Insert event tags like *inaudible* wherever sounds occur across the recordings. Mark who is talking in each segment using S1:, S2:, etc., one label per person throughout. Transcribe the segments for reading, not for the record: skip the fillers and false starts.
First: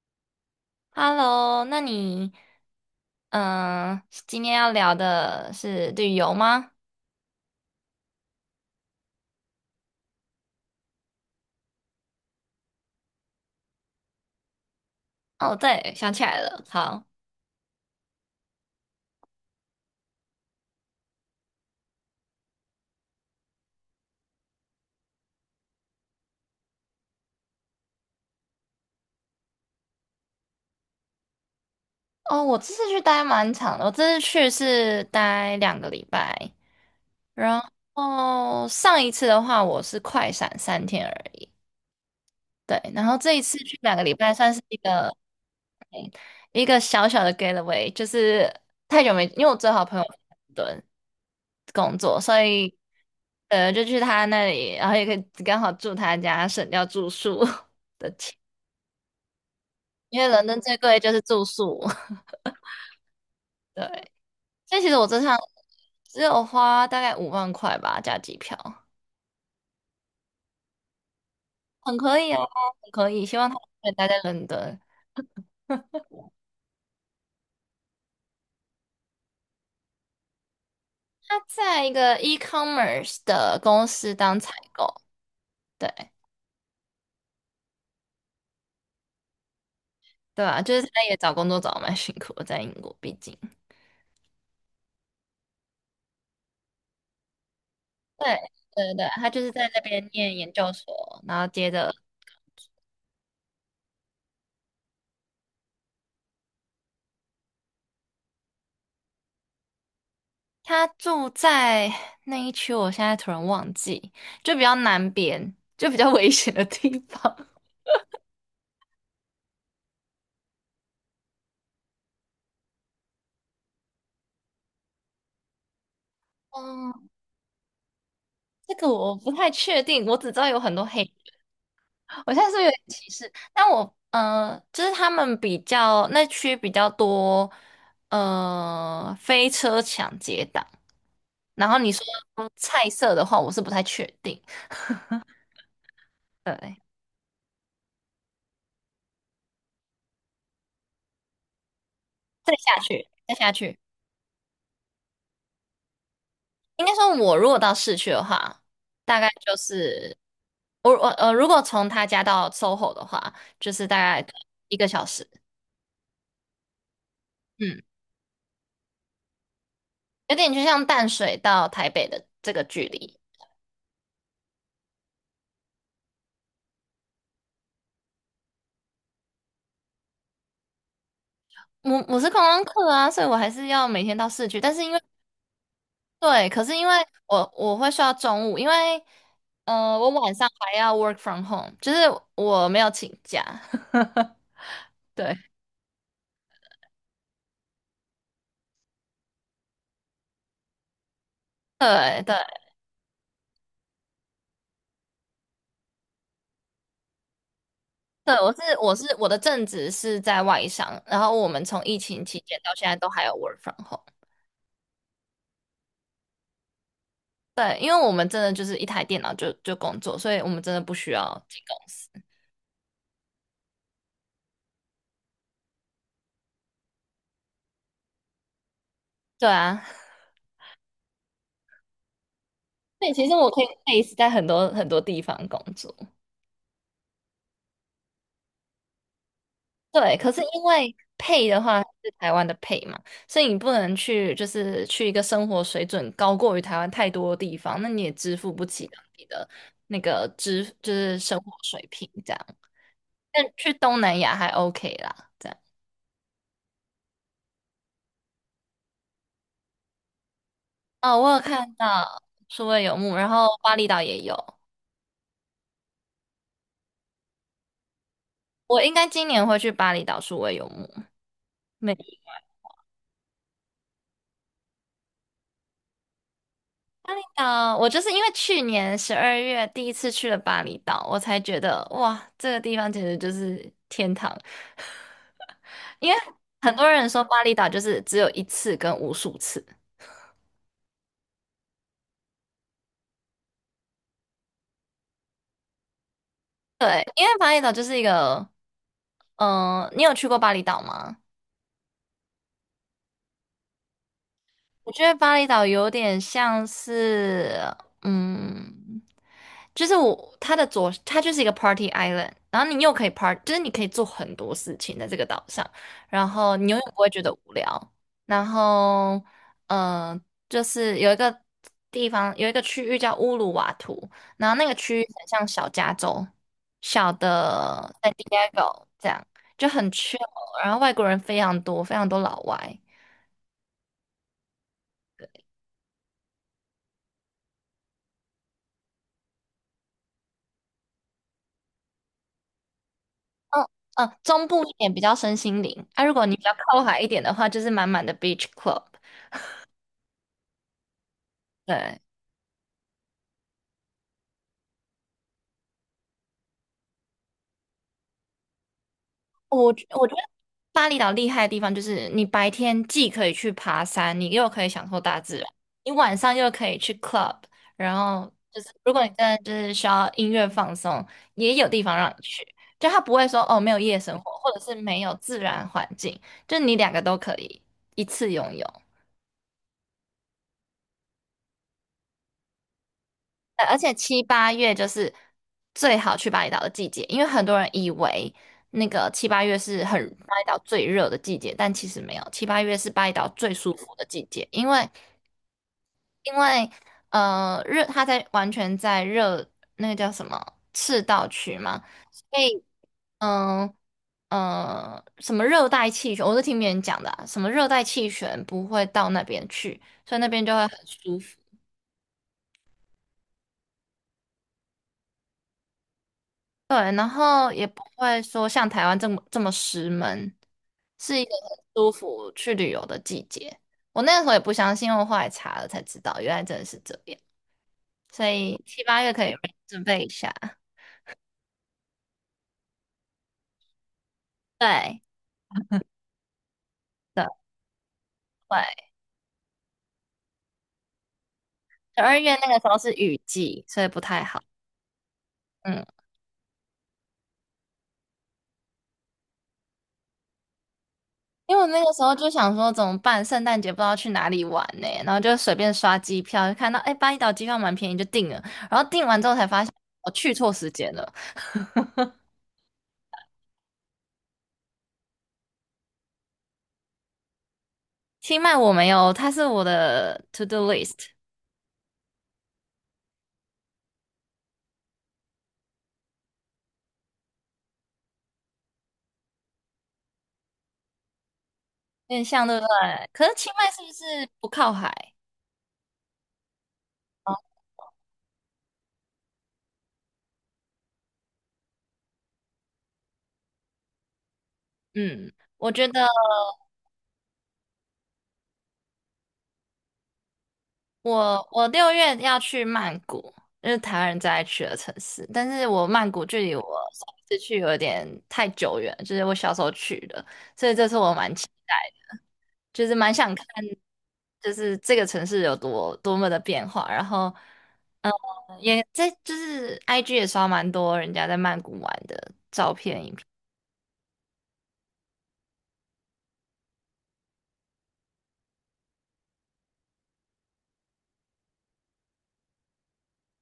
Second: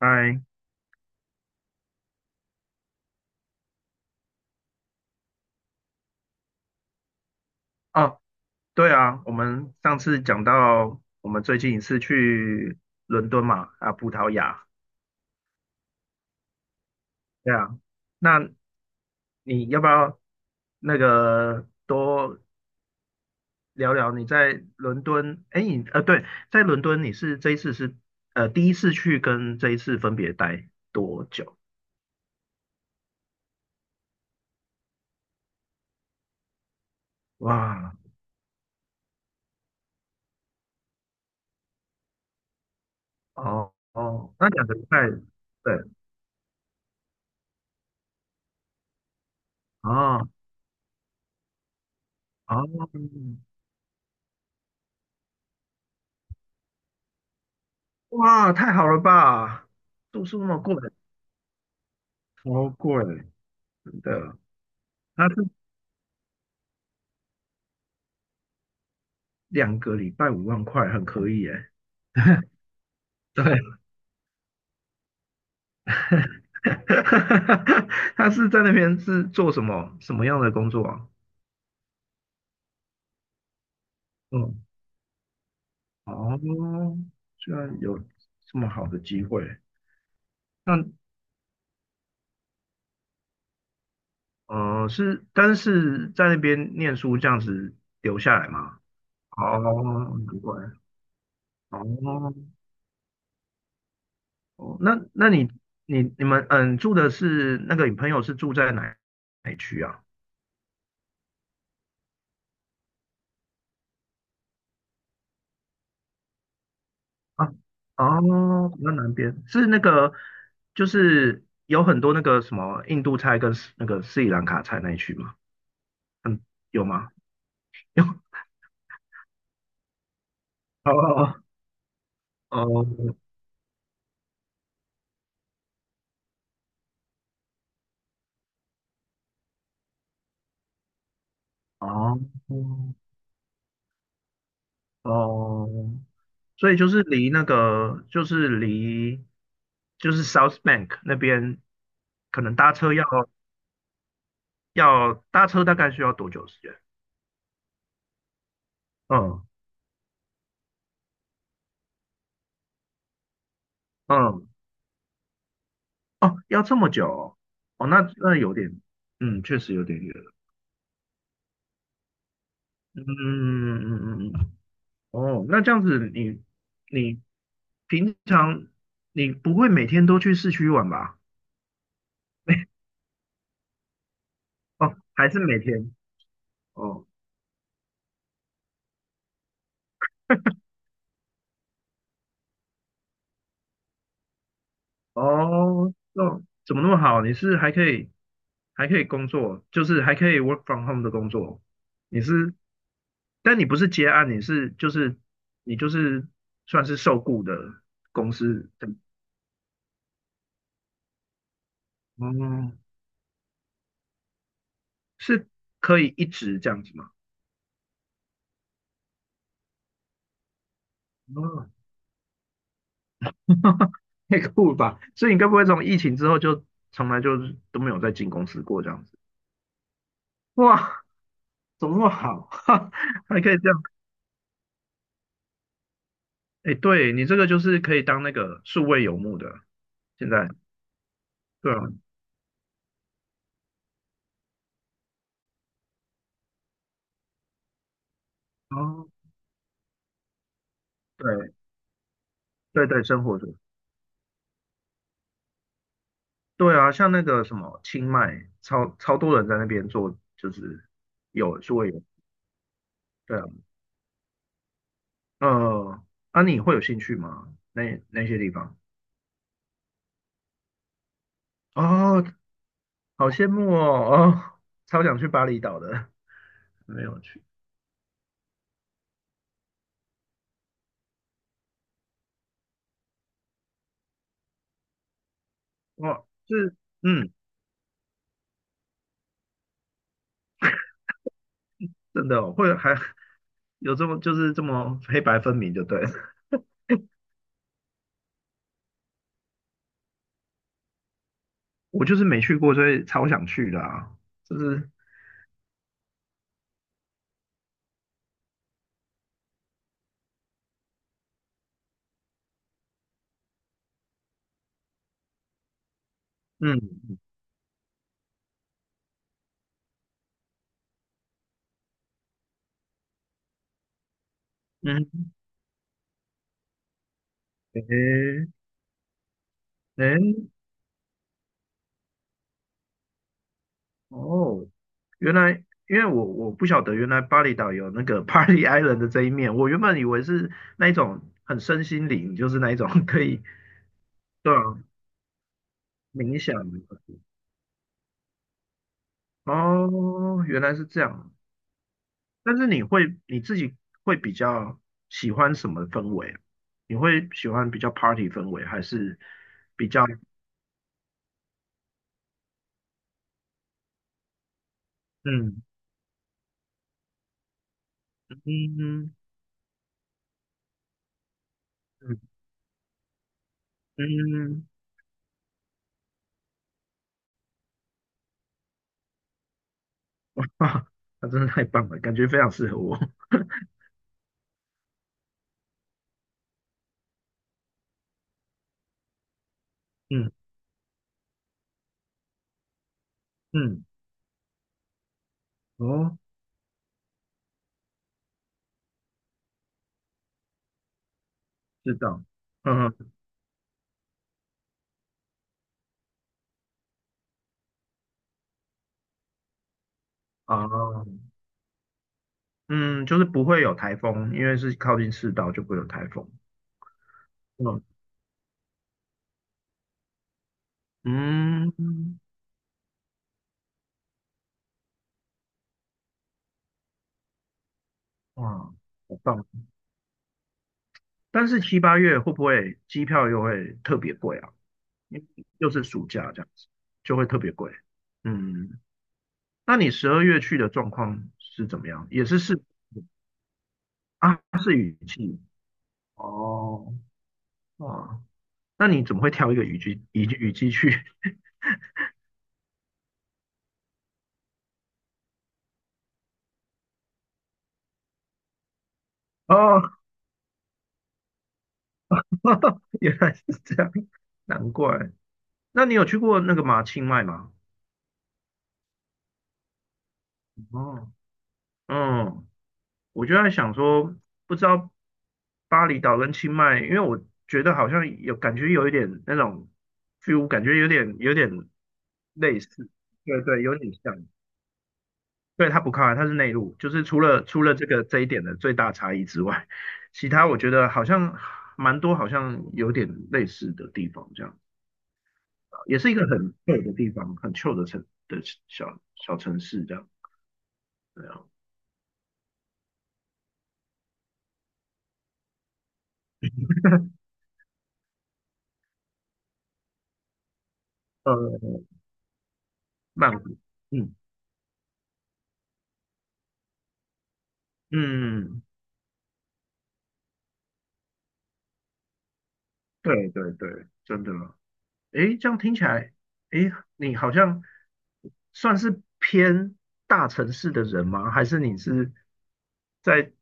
S1: 嗨，
S2: Hello，那你嗯，今天要聊的是旅游吗？
S1: 哦，对啊，我们上次讲到我们最近一次去伦敦嘛，啊，葡萄牙，
S2: 哦，对，想起来了，好。
S1: 对啊，那你要不要那个多聊聊你在伦敦？哎，你对，在伦敦你是这一次是第一次去跟这一次分别待多久？
S2: 哦，我这次去待蛮长的，我这次去是待两个礼拜，然
S1: 哇，
S2: 后上一次的话我是快闪3天而已，对，然后这一次
S1: 哦
S2: 去两个礼拜
S1: 哦，那
S2: 算是
S1: 两个
S2: 一
S1: 礼拜，
S2: 个。
S1: 对，
S2: 一个小小的 getaway，就是太久没，因为我最好朋友
S1: 哦
S2: 在伦敦工作，所
S1: 哦，
S2: 以就去他那里，然后也可以刚好住他家，省掉住宿 *laughs* 的钱，
S1: 哇，太好了吧，
S2: 因
S1: 住
S2: 为
S1: 宿
S2: 伦
S1: 那么
S2: 敦
S1: 贵，
S2: 最贵就是住宿。*laughs*
S1: 超贵。
S2: 对，
S1: 的，
S2: 所以其实我这
S1: 他是
S2: 趟只有花大概5万块吧，加机票，
S1: 两个礼拜5万块，很可以耶。
S2: 很可以啊，
S1: *laughs*
S2: 很可以。希
S1: 对，
S2: 望他可以待在伦敦，
S1: *laughs* 他是在那边是做什么样的工作啊？
S2: 他在一个 e-commerce 的公司当采
S1: 嗯，
S2: 购。对。
S1: 哦，居然有这么好的机会，
S2: 对啊，就是他
S1: 那
S2: 也找工作找的蛮辛苦的，在英国，毕竟。
S1: 是，但是在那边念书这样子留
S2: 对
S1: 下来吗？
S2: 对对对，他就是
S1: 哦，
S2: 在那边念
S1: 难
S2: 研
S1: 怪，
S2: 究所，然后接着
S1: 哦，哦，那你们住的是那个你朋友是住在哪一区啊？
S2: 他住在那一区，我现在突然忘记，就比较南边，就比较危险的地方。
S1: 啊，
S2: *laughs*
S1: 哦，比较南边是那个，就是有很多那个什么印度菜跟斯那个斯里兰卡菜那一区吗？嗯，有
S2: 嗯，
S1: 吗？有，*laughs*
S2: 这个我不太确定，我只知道有很多黑人。
S1: 哦
S2: 我现在是不是有点歧
S1: 哦
S2: 视，但我就是他们比较那区比较多，飞车抢劫党。然后
S1: 哦
S2: 你说菜
S1: 哦
S2: 色的话，我是不太确定。
S1: 哦，所以
S2: 对，
S1: 就是离那个，就是离 South Bank 那边，可
S2: 再
S1: 能搭
S2: 下
S1: 车要
S2: 去，再下去，
S1: 要搭车大概需要多久时间？
S2: 应该说，我如果到市区的话，大概
S1: 嗯
S2: 就是我我呃，如果从他家到 SOHO 的话，就是大概
S1: 嗯，
S2: 1个小时，
S1: 哦，要这么久哦，
S2: 嗯，
S1: 哦那有点，嗯，确实有点远。
S2: 有点就像淡水到台北的这个距
S1: 嗯
S2: 离。
S1: 嗯嗯嗯，嗯哦，那这样子你平常不会每天都去市区玩吧？
S2: 我是观光客啊，所以我还是要每天到市区，但是因
S1: 哦，
S2: 为
S1: 还是每天？
S2: 对，可是因为
S1: 哦
S2: 我会睡到中午，因为我晚上还要 work from home，就是我没有请假，*laughs* 对。
S1: 哦，那怎么那么好？你是还可以工作，就是还可以 work from home 的工作。你
S2: 对对，
S1: 是，但你不是接案，你算是受雇的公
S2: 对，我是
S1: 司的。
S2: 我是我的正职是在外商，然后我们从疫情期间
S1: 哦，
S2: 到现在都还有 work from home。
S1: 是可以一直这样子吗？
S2: 对，因为我们真的就是一台电脑就工作，所以我们真的不需要进
S1: 哦
S2: 公司。
S1: *laughs* 太酷了吧！所以你该不会从疫情之后就从来都没有再进公司过这样子？
S2: 对啊，
S1: 哇，怎么那么好？*laughs* 哈，
S2: 对，其实
S1: 还
S2: 我
S1: 可以
S2: 可以
S1: 这样？
S2: base 在很多很多地方工作。
S1: 哎，对你这个就是可以当那个数位游牧的，
S2: 对，
S1: 现
S2: 可是
S1: 在
S2: 因为 pay 的
S1: 对啊，
S2: 话是台湾的 pay 嘛，所以你不能去就是去一个生活水准高过于台湾太多的地方，那你也支付不起当
S1: 哦，
S2: 地的那个支就是生活
S1: 对
S2: 水平这样。
S1: 对对，生活
S2: 但
S1: 的
S2: 去东南亚还 OK 啦，这样。
S1: 对啊，像那个什么清迈，超超多人在那边做，就是
S2: 哦，我有
S1: 有
S2: 看
S1: 数位游，
S2: 到数位游牧，然
S1: 对啊，
S2: 后巴厘岛也有。
S1: 呃，啊，你会有兴趣吗？那那些地方？
S2: 我应该今年会去巴厘岛数位游牧。没想
S1: 哦，好羡慕哦，哦，超想去巴厘岛的，*laughs* 没有去。
S2: 到我就是因为去年十二月第一次去了巴厘岛，我才觉得哇，这个地方简直就是天堂。*laughs* 因为
S1: 哦，
S2: 很
S1: 是，
S2: 多人说
S1: 嗯，
S2: 巴厘岛就是只有一次跟无数次，
S1: 真的哦会还有这么黑白分明，就对了 *laughs*
S2: 对，因为巴厘岛就是一个，你有去过巴厘岛吗？
S1: 我就是没去过，所以超想去的啊，就是，
S2: 我觉得巴厘岛有点像是，嗯，就是我它的左，它就是一个 party island，然后你又可以 part，就是你可以做很多事情在这个岛上，然后你
S1: 嗯
S2: 永远不会觉得无聊。然后，嗯、呃就是有一个地方，有一个区域叫乌鲁瓦图，然后那个区域很
S1: 嗯，
S2: 像小加州，小
S1: 诶
S2: 的在 Diego 这样，就很
S1: 诶，
S2: chill，然后外国人非常多，非常多老外。
S1: 哦，原来因为我不晓得原来巴厘岛有那个 *laughs* Party Island 的这一面，我原本以为是那一种很身心灵，就是那一种可以，
S2: 嗯嗯，中
S1: 对
S2: 部一
S1: 啊，
S2: 点比较身心灵，啊，如果你
S1: 冥
S2: 比较
S1: 想的。
S2: 靠海一点的话，就是满满的 beach club。
S1: 哦，原来是这样，
S2: 对，
S1: 但是你自己会比较喜欢什么氛围？你会喜欢比较 party 氛围，还是
S2: 我觉
S1: 比较
S2: 我觉得巴厘岛厉害的地方就是你白天既可以去爬山，你又可以享受大自然，
S1: 嗯
S2: 你晚上又可以去 club，然后就是如果你
S1: 嗯
S2: 真的就是需要音乐放松，也有地方让你
S1: 嗯
S2: 去，就他不会说哦没有夜生活，或者
S1: 嗯
S2: 是没有自然环境，就你两个都可以一次拥有。
S1: 啊？那真的太棒了，感觉非常适合我。*laughs*
S2: 而且七八月就是最好去巴厘岛的季节，因为很多人以为那个七八月是很
S1: 嗯
S2: 巴厘岛最热的季节，但其实没有，七八月是巴厘岛最舒
S1: 嗯，
S2: 服的季节，因为
S1: 哦，
S2: 因为呃热，它在完全在热那个叫什么赤道区嘛，
S1: 知道。
S2: 所以
S1: 嗯
S2: 嗯。什么热带气旋，我是听别人讲的啊什么热带气旋不会到那边去，所以那边就
S1: 啊
S2: 会很舒服。
S1: 嗯，就是不会有台风，因为是靠近赤道就不会有台风。
S2: 对，然后也不
S1: 嗯
S2: 会说像台湾这么这么湿闷，是一个很舒
S1: 嗯，
S2: 服去旅游的季节。我那个时候也不相信，我后来查了才知道，原来真的是这样。所
S1: 哇，
S2: 以七八月
S1: 好
S2: 可以
S1: 棒！
S2: 准备一下。
S1: 但是七八月会不会机票又会特别贵啊？
S2: 对
S1: 因为又是暑假这样子，就会
S2: 的，
S1: 特别贵。嗯，
S2: 对，
S1: 那你12月去的状况是怎么
S2: 十
S1: 样？
S2: 二
S1: 也
S2: 月
S1: 是
S2: 那个
S1: 是
S2: 时候是雨季，所以不太
S1: 啊，
S2: 好。
S1: 是雨季
S2: 嗯，
S1: 哦哦，那你怎么会挑一个雨季去？*laughs*
S2: 因为我那个时候就想说怎么办，圣诞节不知道去哪里玩呢、然后就随便刷机票，就看到哎巴厘岛机票蛮便宜就订了，然后订完之后才发现
S1: 哦，
S2: 我去错时间了。
S1: *laughs* 原来是这样，难怪。那你有去过那个清迈吗？
S2: 清迈我没有，它是我的 to do list，
S1: 哦，嗯，我就在想说，不知道巴厘岛跟清迈，因为我觉得好像有感觉有一点那种 feel，感觉有点
S2: 有点像对
S1: 类
S2: 不
S1: 似，
S2: 对？可是
S1: 对
S2: 清
S1: 对，
S2: 迈
S1: 有
S2: 是不
S1: 点像。
S2: 是不靠海？
S1: 对，它不靠海，它是内陆，就是除了这个这一点的最大差异之外，其他我觉得好像蛮多，好像有点类似的地方，这样子
S2: 嗯，我
S1: 啊，
S2: 觉
S1: 也
S2: 得
S1: 是一个很旧的地方，很旧的城的小小城市这样，对啊，
S2: 我6月要去曼谷，就是台湾人最爱去的城市，但是我曼谷距离我上一次去有点太久远，就是我小时候去的，所以这次我蛮期
S1: 呃，
S2: 待的，就是蛮
S1: 曼
S2: 想看，
S1: 谷，嗯
S2: 就是这个城市有多么的变化，然后。
S1: 嗯，
S2: 嗯，
S1: 嗯嗯嗯
S2: 也在就是 IG 也刷蛮多人家在曼谷玩的照片。
S1: 对对对，真的。诶，这样听起来，诶，你好像算是偏大城市的人吗？还是你是在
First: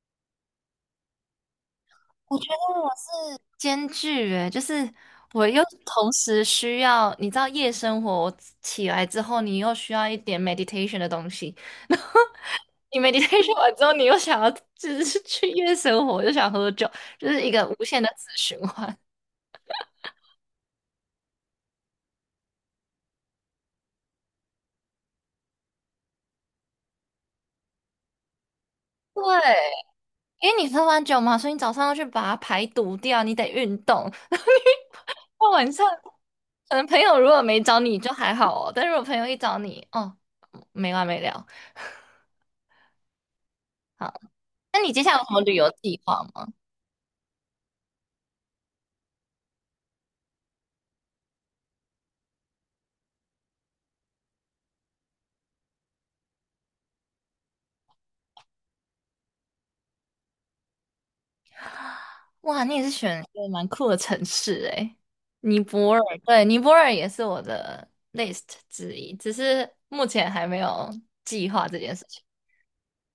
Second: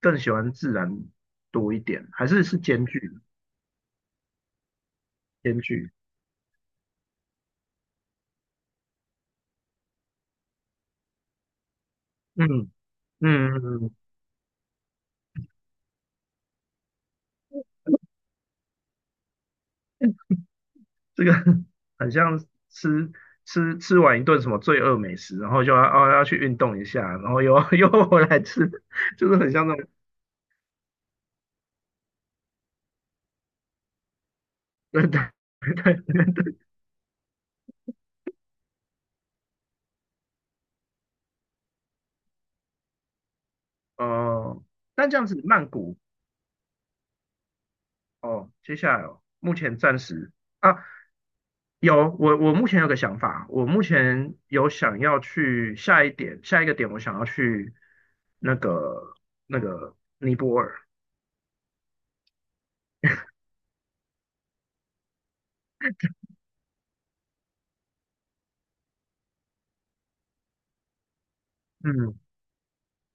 S1: 更喜欢自然多一点？还是兼具
S2: 兼具诶，就是我
S1: 兼
S2: 又
S1: 具？
S2: 同时需要，你知道夜生活，起来之后，你又需要一点 meditation 的东西，*laughs* 然
S1: 嗯
S2: 你
S1: 嗯
S2: meditation 完
S1: 嗯，
S2: 之后，
S1: 嗯
S2: 你又想要就是 *laughs* 去夜生活，又想喝酒，就是一个无限的死循环。
S1: 这个 *laughs* 很像吃吃完一顿什么罪恶美食，然后就要去运动一下，然后又 *laughs* 又回来吃，
S2: *laughs*
S1: 就是很像那
S2: 对，
S1: 种
S2: 因为你喝完酒嘛，所以你早上要去把它排毒掉，你得运动。*laughs*
S1: *laughs* 对
S2: 到晚上，
S1: 对对
S2: 可能朋友如果没找你就还好哦，但如果朋友一找你，哦，没完没了。好，
S1: 哦。
S2: 那你接
S1: 但
S2: 下
S1: 这
S2: 来有
S1: 样
S2: 什
S1: 子，
S2: 么旅
S1: 曼
S2: 游
S1: 谷
S2: 计划吗？
S1: 哦，接下来哦，目前暂时啊，我目前有个想法，我目前有想要去下一个点，我想要去那个那个尼泊尔，
S2: 哇，你也是选一个蛮酷的城市诶，尼泊尔，对，尼泊尔也是我的 list 之一，只是目前还没有计划这件事
S1: 嗯
S2: 情。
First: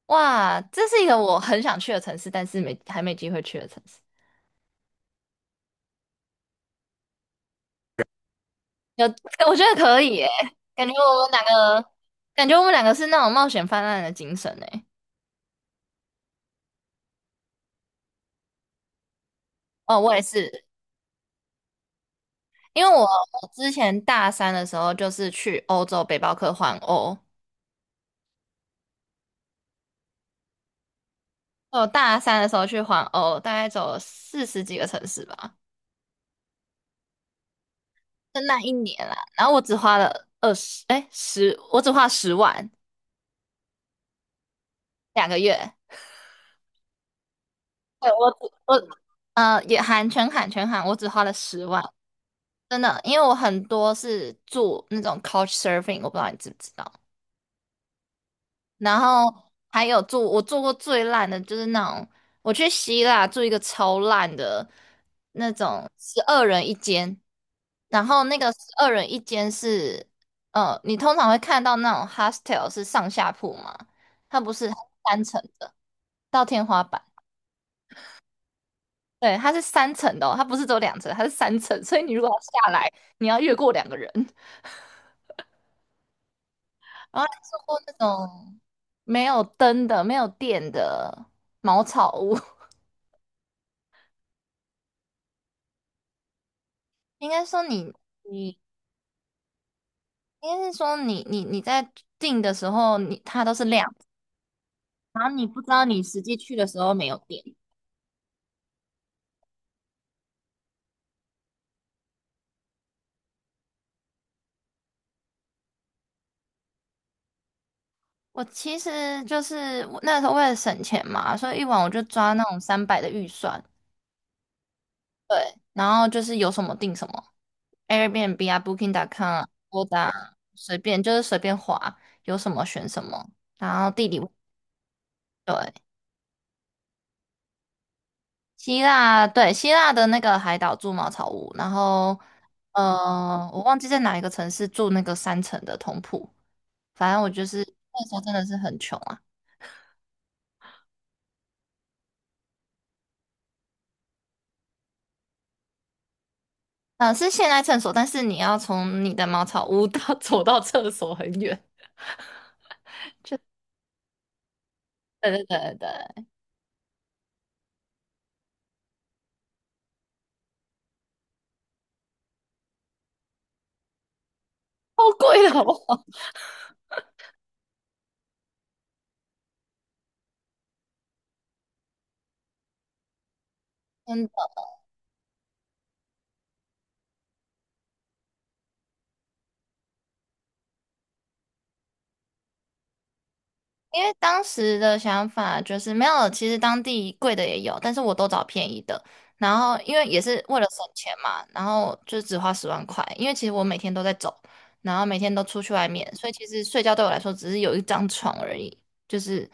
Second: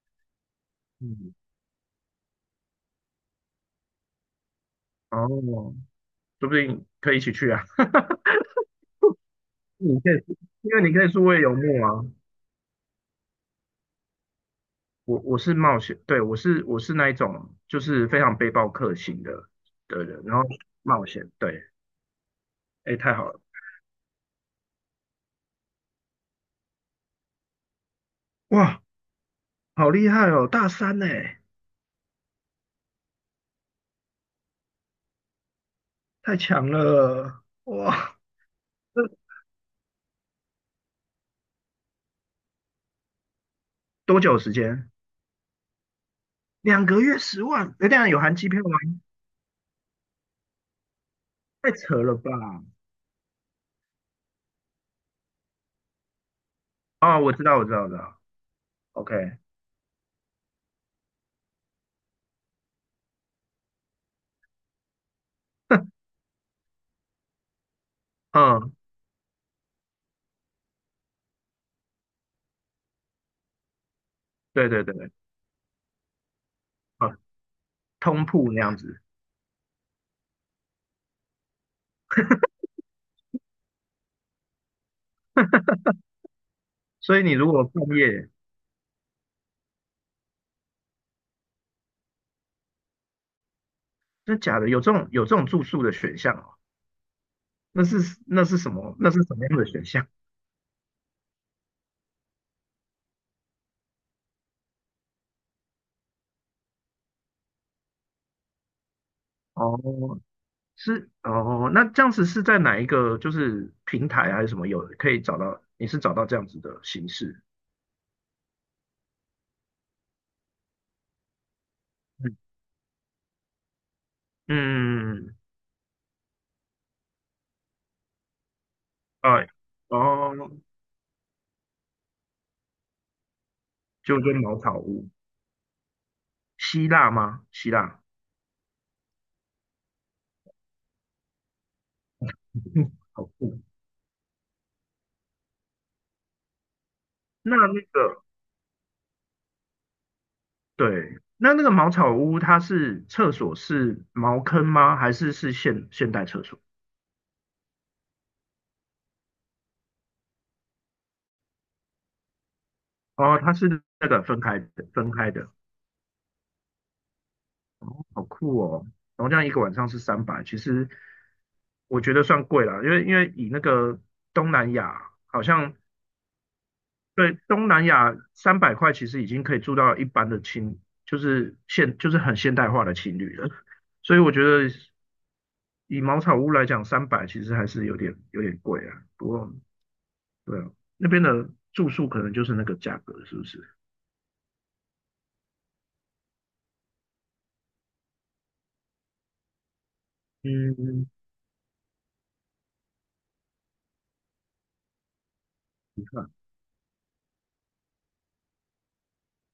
S2: 哇，这是一个
S1: 嗯，
S2: 我很想去的城市，但是没还没机会去的城市。
S1: 哦，说不定可以一起去啊，*laughs*
S2: 有，*laughs* 我觉得
S1: 你
S2: 可
S1: 可以，
S2: 以诶，
S1: 因为
S2: 感
S1: 你
S2: 觉
S1: 可以
S2: 我
S1: 数
S2: 们
S1: 位
S2: 两
S1: 游牧
S2: 个，
S1: 啊，
S2: 感觉我们两个是那种冒险泛滥的精神诶。
S1: 我是冒险，对我是那一种就是非常背包客型的
S2: 哦，
S1: 的
S2: 我也
S1: 人，然后
S2: 是，
S1: 冒险，对，
S2: 因为
S1: 哎，
S2: 我
S1: 太好了，
S2: 我之前大三的时候就是去欧洲背包客环欧，
S1: 哇，好厉害哦，大三呢。
S2: 我大三的时候去环欧，大概走了40几个城市吧，
S1: 太强了，哇！
S2: 就那一年
S1: 这
S2: 啦。然后我只花了二十，哎，十，我只花十万，
S1: 多久时间？
S2: 2个月。
S1: 2个月10万？哎，这样
S2: 对，
S1: 有
S2: 我
S1: 含机
S2: 只
S1: 票
S2: 我
S1: 吗？
S2: 呃也含全含全含，我只花了十
S1: 太
S2: 万，
S1: 扯了吧！
S2: 真的，因为我很多是住那种 couch surfing，我不知道你知不知道。
S1: 哦，我知道，我知道，我知道。
S2: 然后
S1: OK，
S2: 还有住，我住过最烂的就是那种，我去希腊住一个超烂的那种十二人一间，然后那个十
S1: 嗯，
S2: 二人一间是，你通常会看到那种 hostel 是上下铺嘛，它不是，
S1: 对
S2: 它是
S1: 对对对，
S2: 三层的，到天花板。
S1: 啊，通铺那样子。
S2: 对，它是三层的哦，它不是只有2层，它是三层，所以你如果要下来，你要越过2个人。
S1: 所以
S2: 然后还
S1: 你如
S2: 住
S1: 果半
S2: 过那
S1: 夜，
S2: 种没有灯的、没有电的茅草屋。
S1: 那假的有这种住宿的选项哦？
S2: 应该说
S1: 那
S2: 你
S1: 是
S2: *laughs*
S1: 那是
S2: 你
S1: 什么？那是什么样的选项？
S2: 应该是说你在订的时候你它都是亮的然后你不知道你实际去的时候没有电。
S1: 哦，是哦，那这样子是在哪一个就是平台还是什么有可以找到？你是找到这样子的形式？
S2: 我其实就是我那时候为了省钱嘛，所以一晚我就抓
S1: 嗯
S2: 那种300的预算，
S1: 嗯，
S2: 对，然后就是有什么订什么，Airbnb 啊，Booking.com 啊
S1: 哎，
S2: a 打
S1: 哦，
S2: 随便就是随便划，有什么选什么，然后地理
S1: 就
S2: 位
S1: 跟茅草屋。
S2: 对，
S1: 希腊吗？希腊，
S2: 希腊，对，希腊的那个海岛住茅草屋，然后，
S1: *laughs* 好酷。
S2: 我忘记在哪一个城市住那个三层的通铺，反正我就
S1: 那
S2: 是
S1: 那
S2: 那时候
S1: 个
S2: 真的是很穷啊，
S1: 对，那个茅草屋，它是厕所是茅坑吗？还是现代厕所？
S2: 嗯、是现代厕所，但是你要从你的茅草屋到 *laughs* 走到厕所很远，
S1: 哦，它是那个分开的，分
S2: *laughs*
S1: 开
S2: 对对
S1: 的，
S2: 对对，
S1: 好酷哦。然后这样一个晚上是三百，其实我觉得算贵了，因为以那个东南
S2: 好
S1: 亚，好
S2: 贵的好不
S1: 像
S2: 好？
S1: 对，东南亚300块其实已经可以住到一般的青，就是很现代化的青旅了。所以我觉
S2: *laughs*
S1: 得以茅草屋来讲，三百其实还是有点贵啊。不过对啊，那边的住宿可能就是那个价格，是不是？
S2: 因为当时的想法就是没有，其实当地贵的也有，但是我都找便宜的。然后因为也是为了省
S1: 嗯，
S2: 钱嘛，然后就只花10万块。因为其实我每天都在走，然后每天都出去外
S1: 你
S2: 面，所
S1: 看，
S2: 以其实睡觉对我来说只是有一张床而已。就是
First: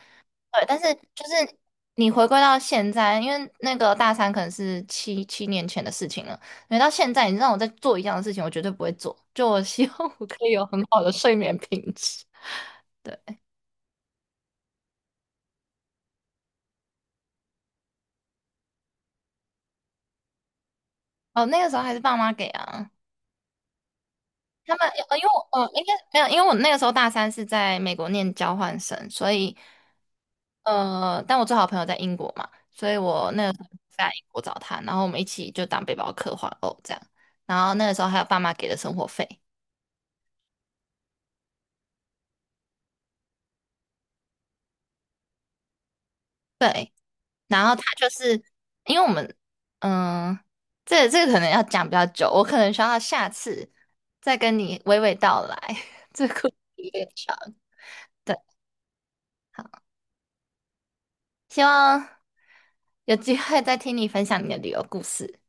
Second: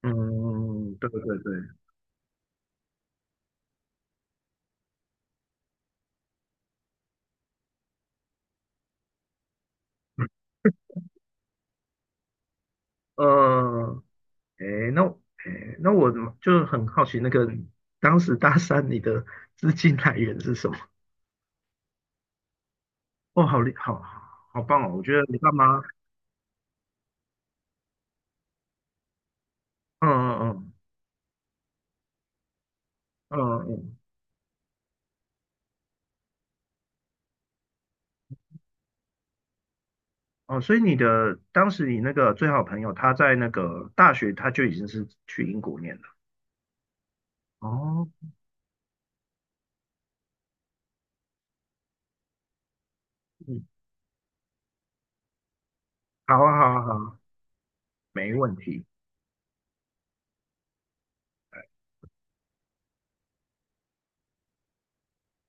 S2: 对，但是
S1: 嗯，对
S2: 就
S1: 对对，
S2: 是你回归到现在，因为那个大三可能是七年前的事情了，回到现在你让我再做一样的事情，我绝对不会做。就我希望我可以有很好的睡眠品质。*laughs* 对。
S1: 呃，诶，那诶，那我就很好奇，那个当时大三你的资金来源是什么？
S2: 哦，那个时候还是爸妈给啊。
S1: 哦，好厉，好好
S2: 他
S1: 棒
S2: 们
S1: 哦！我觉得
S2: 因为
S1: 你爸
S2: 我
S1: 妈
S2: 应该没有，因为我那个时候大三是在美国念交换生，所以
S1: 嗯嗯
S2: 但我最好的朋友在英国嘛，所以我
S1: 嗯
S2: 那个时
S1: 嗯
S2: 候
S1: 嗯
S2: 在英国找他，然后我们一起就当背包客环欧这样。然后那个时候还有爸妈给的生活费，
S1: 哦，所以当时你那个最好朋友，他在那个大学他就已经是去英国念了。
S2: 对。然后他
S1: 哦，
S2: 就是因为我们，嗯、这个可能要讲比较久，我可能需要下
S1: 嗯，
S2: 次再跟你娓娓道来，*laughs* 这个
S1: 好
S2: 故事
S1: 啊，好啊，
S2: 有
S1: 好
S2: 点
S1: 啊，
S2: 长。
S1: 没
S2: 对。
S1: 问题，
S2: 希望有机会再听你分享你的旅游故事。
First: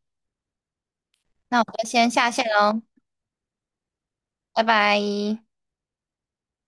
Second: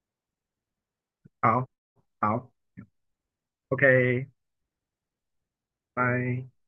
S2: 那我
S1: 好，
S2: 就先下线
S1: 好
S2: 喽，
S1: ，OK，
S2: 拜拜。
S1: 拜。